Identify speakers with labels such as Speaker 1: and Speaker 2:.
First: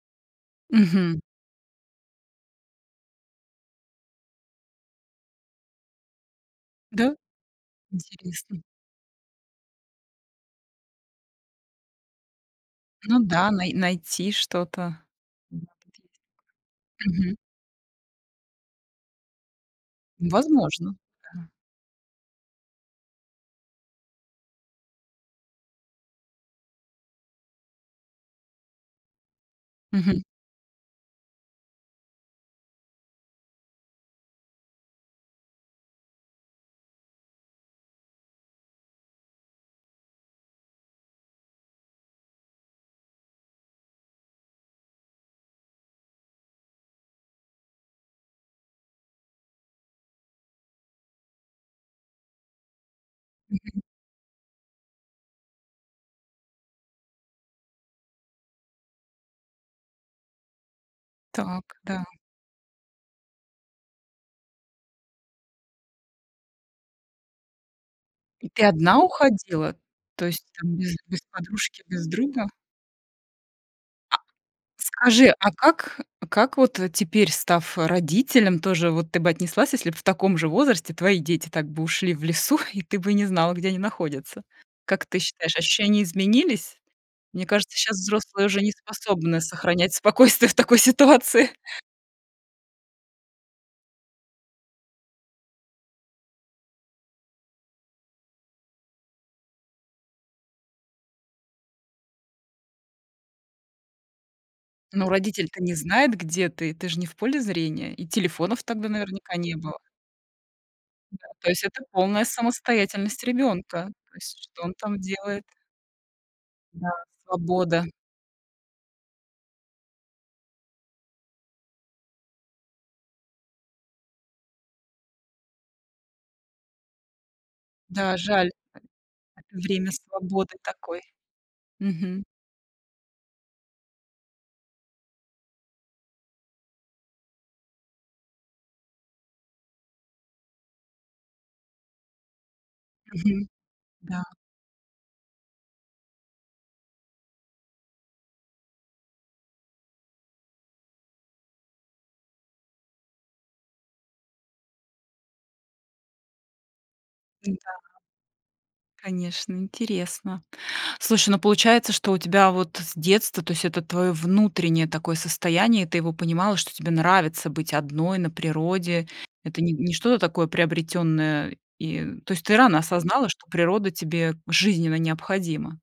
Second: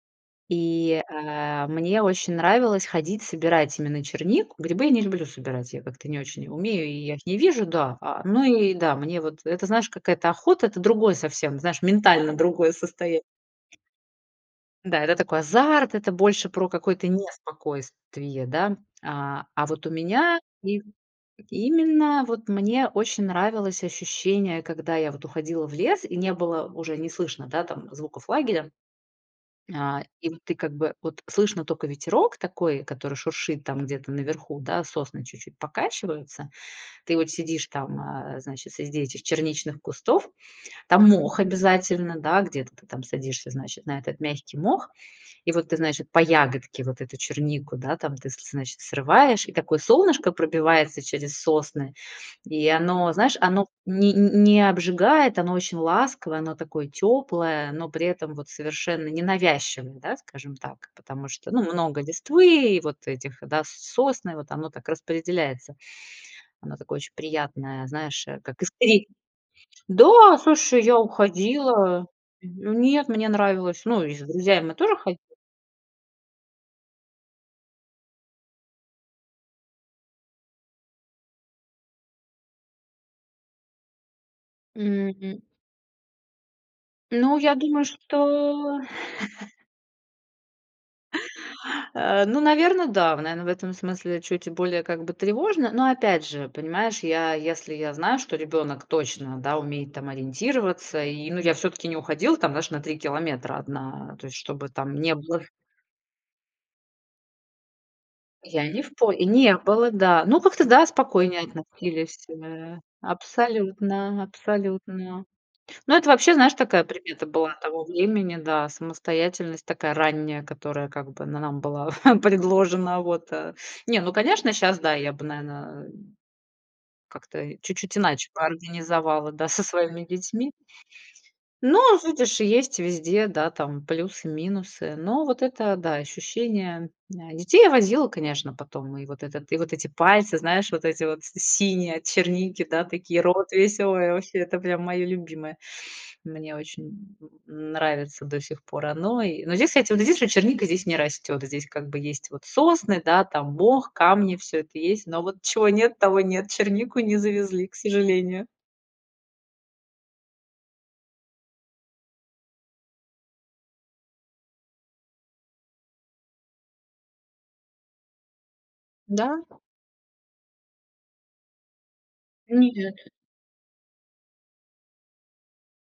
Speaker 1: И, э,
Speaker 2: Мгм.
Speaker 1: а, мне очень нравилось ходить, собирать именно чернику. Грибы я не люблю собирать, я как-то не очень и умею, и
Speaker 2: Да?
Speaker 1: я их не вижу. Да, а но
Speaker 2: Интересно.
Speaker 1: и да, мне вот это, знаешь, какая-то охота, это другое совсем, знаешь, ментально другое
Speaker 2: Ну
Speaker 1: состоян
Speaker 2: да, най найти что-то.
Speaker 1: Да, это такой
Speaker 2: М,
Speaker 1: азарт,
Speaker 2: птейт.
Speaker 1: это больше про какое-то
Speaker 2: Мгм.
Speaker 1: неспокойствие, да? А, а, вот у меня им
Speaker 2: Возможно. Да.
Speaker 1: и именно вот мне очень нравилось ощущение, когда я вот уходила в лес и не было уже, не слышно, да, там звуков лагеря. На
Speaker 2: Мгм.
Speaker 1: и вот ты, как бы, вот слышно тока ветерок такой, который шуршит там где-то наверху, да, сосны чуть-чуть покачиваются. Ты вот сидишь там, а, значит, среди этих черничных кустов- там мох обязательно, да, где-то ты там садишься, значит, на этот мягкий мох и вот ты, значит, по ягодке вот эту чернику, да, там, ты, с лес значит, срываешь. И такое солнышко пробивается через сосны, и оно, знаешь, оно в
Speaker 2: Мгм.
Speaker 1: не ни не обжигает, оно очень ласковое, оно такое тёплое, но при этом вот совершенно ненавязчивое, да, скажем так? Потому что, ну,
Speaker 2: Так,
Speaker 1: много
Speaker 2: да.
Speaker 1: листвы, вот этих, да, сосны, вот оно так распределяется. Оно такое очень приятное, знаешь, э,
Speaker 2: И
Speaker 1: как
Speaker 2: ты одна
Speaker 1: искрит
Speaker 2: уходила? То
Speaker 1: До а,
Speaker 2: есть, там,
Speaker 1: слушай,
Speaker 2: без
Speaker 1: я
Speaker 2: без подружки,
Speaker 1: уходила.
Speaker 2: без друга?
Speaker 1: М, ну нет, мне нравилось. Ну, и
Speaker 2: А
Speaker 1: с друзьями мы тоже ходили.
Speaker 2: скажи, а как, э, а как вот, э, теперь, став, э, родителем, тоже вот ты бы отнеслась, если бы в таком же возрасте твои дети так бы ушли в лесу, и ты бы не знала, где они находятся? Как ты
Speaker 1: М.
Speaker 2: считаешь, ощущения изменились?
Speaker 1: Ну,
Speaker 2: Мне
Speaker 1: я
Speaker 2: кажется,
Speaker 1: думаю,
Speaker 2: щас взрослые уже не
Speaker 1: что
Speaker 2: способны сохранять спокойствие в такой ситуации.
Speaker 1: А, ну, наверно, да, в наверно, в этом смысле чуть более, как бы, тревожно. Но опять же, понимаешь, я, если я знаю, что ребёнок точно, да, умеет там ориентироваться, и, ну, я всё-таки не уходила, там, знаешь, даже на 3 километра одна, то есть, что бы там
Speaker 2: Но
Speaker 1: ни было.
Speaker 2: родитель-то не знает, где ты. Ты же не в поле зрения. И телефонов
Speaker 1: Я не
Speaker 2: тогда
Speaker 1: в по и
Speaker 2: наверняка не
Speaker 1: не
Speaker 2: было.
Speaker 1: было, да. Ну, как-то да,
Speaker 2: Да.
Speaker 1: спокойнее
Speaker 2: То есть это полная
Speaker 1: относились, эмэ,
Speaker 2: самостоятельность ребёнка. То
Speaker 1: абсолютно,
Speaker 2: есть что он там
Speaker 1: абсолютно.
Speaker 2: делает?
Speaker 1: Ну, это вообще, знаешь, такая
Speaker 2: Да,
Speaker 1: примета была
Speaker 2: свобода.
Speaker 1: того времени. Да, самостоятельность такая ранняя, которая, как бы, на нам была предложена. Вот. А, не, ну, конечно, щас, да, я бы, наверно, как-то и чуть-чуть
Speaker 2: Да,
Speaker 1: иначе бы
Speaker 2: жаль.
Speaker 1: организовала,
Speaker 2: А.
Speaker 1: да, со
Speaker 2: Время
Speaker 1: своими детьми.
Speaker 2: свободы такой.
Speaker 1: Ну,
Speaker 2: Мгм.
Speaker 1: видишь, и есть везде, да, там плюсы, минусы. Но вот это, да, ощущение м на детей я возила, конечно, потом. И вот этот и вот эти пальцы, знаешь, вот эти вот с синие от черники, да, такие,
Speaker 2: Мгм.
Speaker 1: рот весь. А, ой,
Speaker 2: Да.
Speaker 1: ваще, это прям моё любимое. Мне очень н нравится до сих пор оно, и Но здесь, кстати, вот здесь вот черника здесь не растёт. Здесь как бы есть вот сосны, да, там мох, камни, всё это есть. Но вот чего нет, того нет. Чернику не завезли, к
Speaker 2: Н-да.
Speaker 1: сожалению.
Speaker 2: Конечно, интересно. Слушай, ну, получается, что у тебя вот с детства, то есть это твоё внутреннее такое состояние, и ты его понимала, что тебе нравится быть одной на природе,
Speaker 1: Да.
Speaker 2: это не не что-то такое приобретённое, и, э, то есть ты рано
Speaker 1: Нет.
Speaker 2: осознала, что природа тебе жизненно необходима.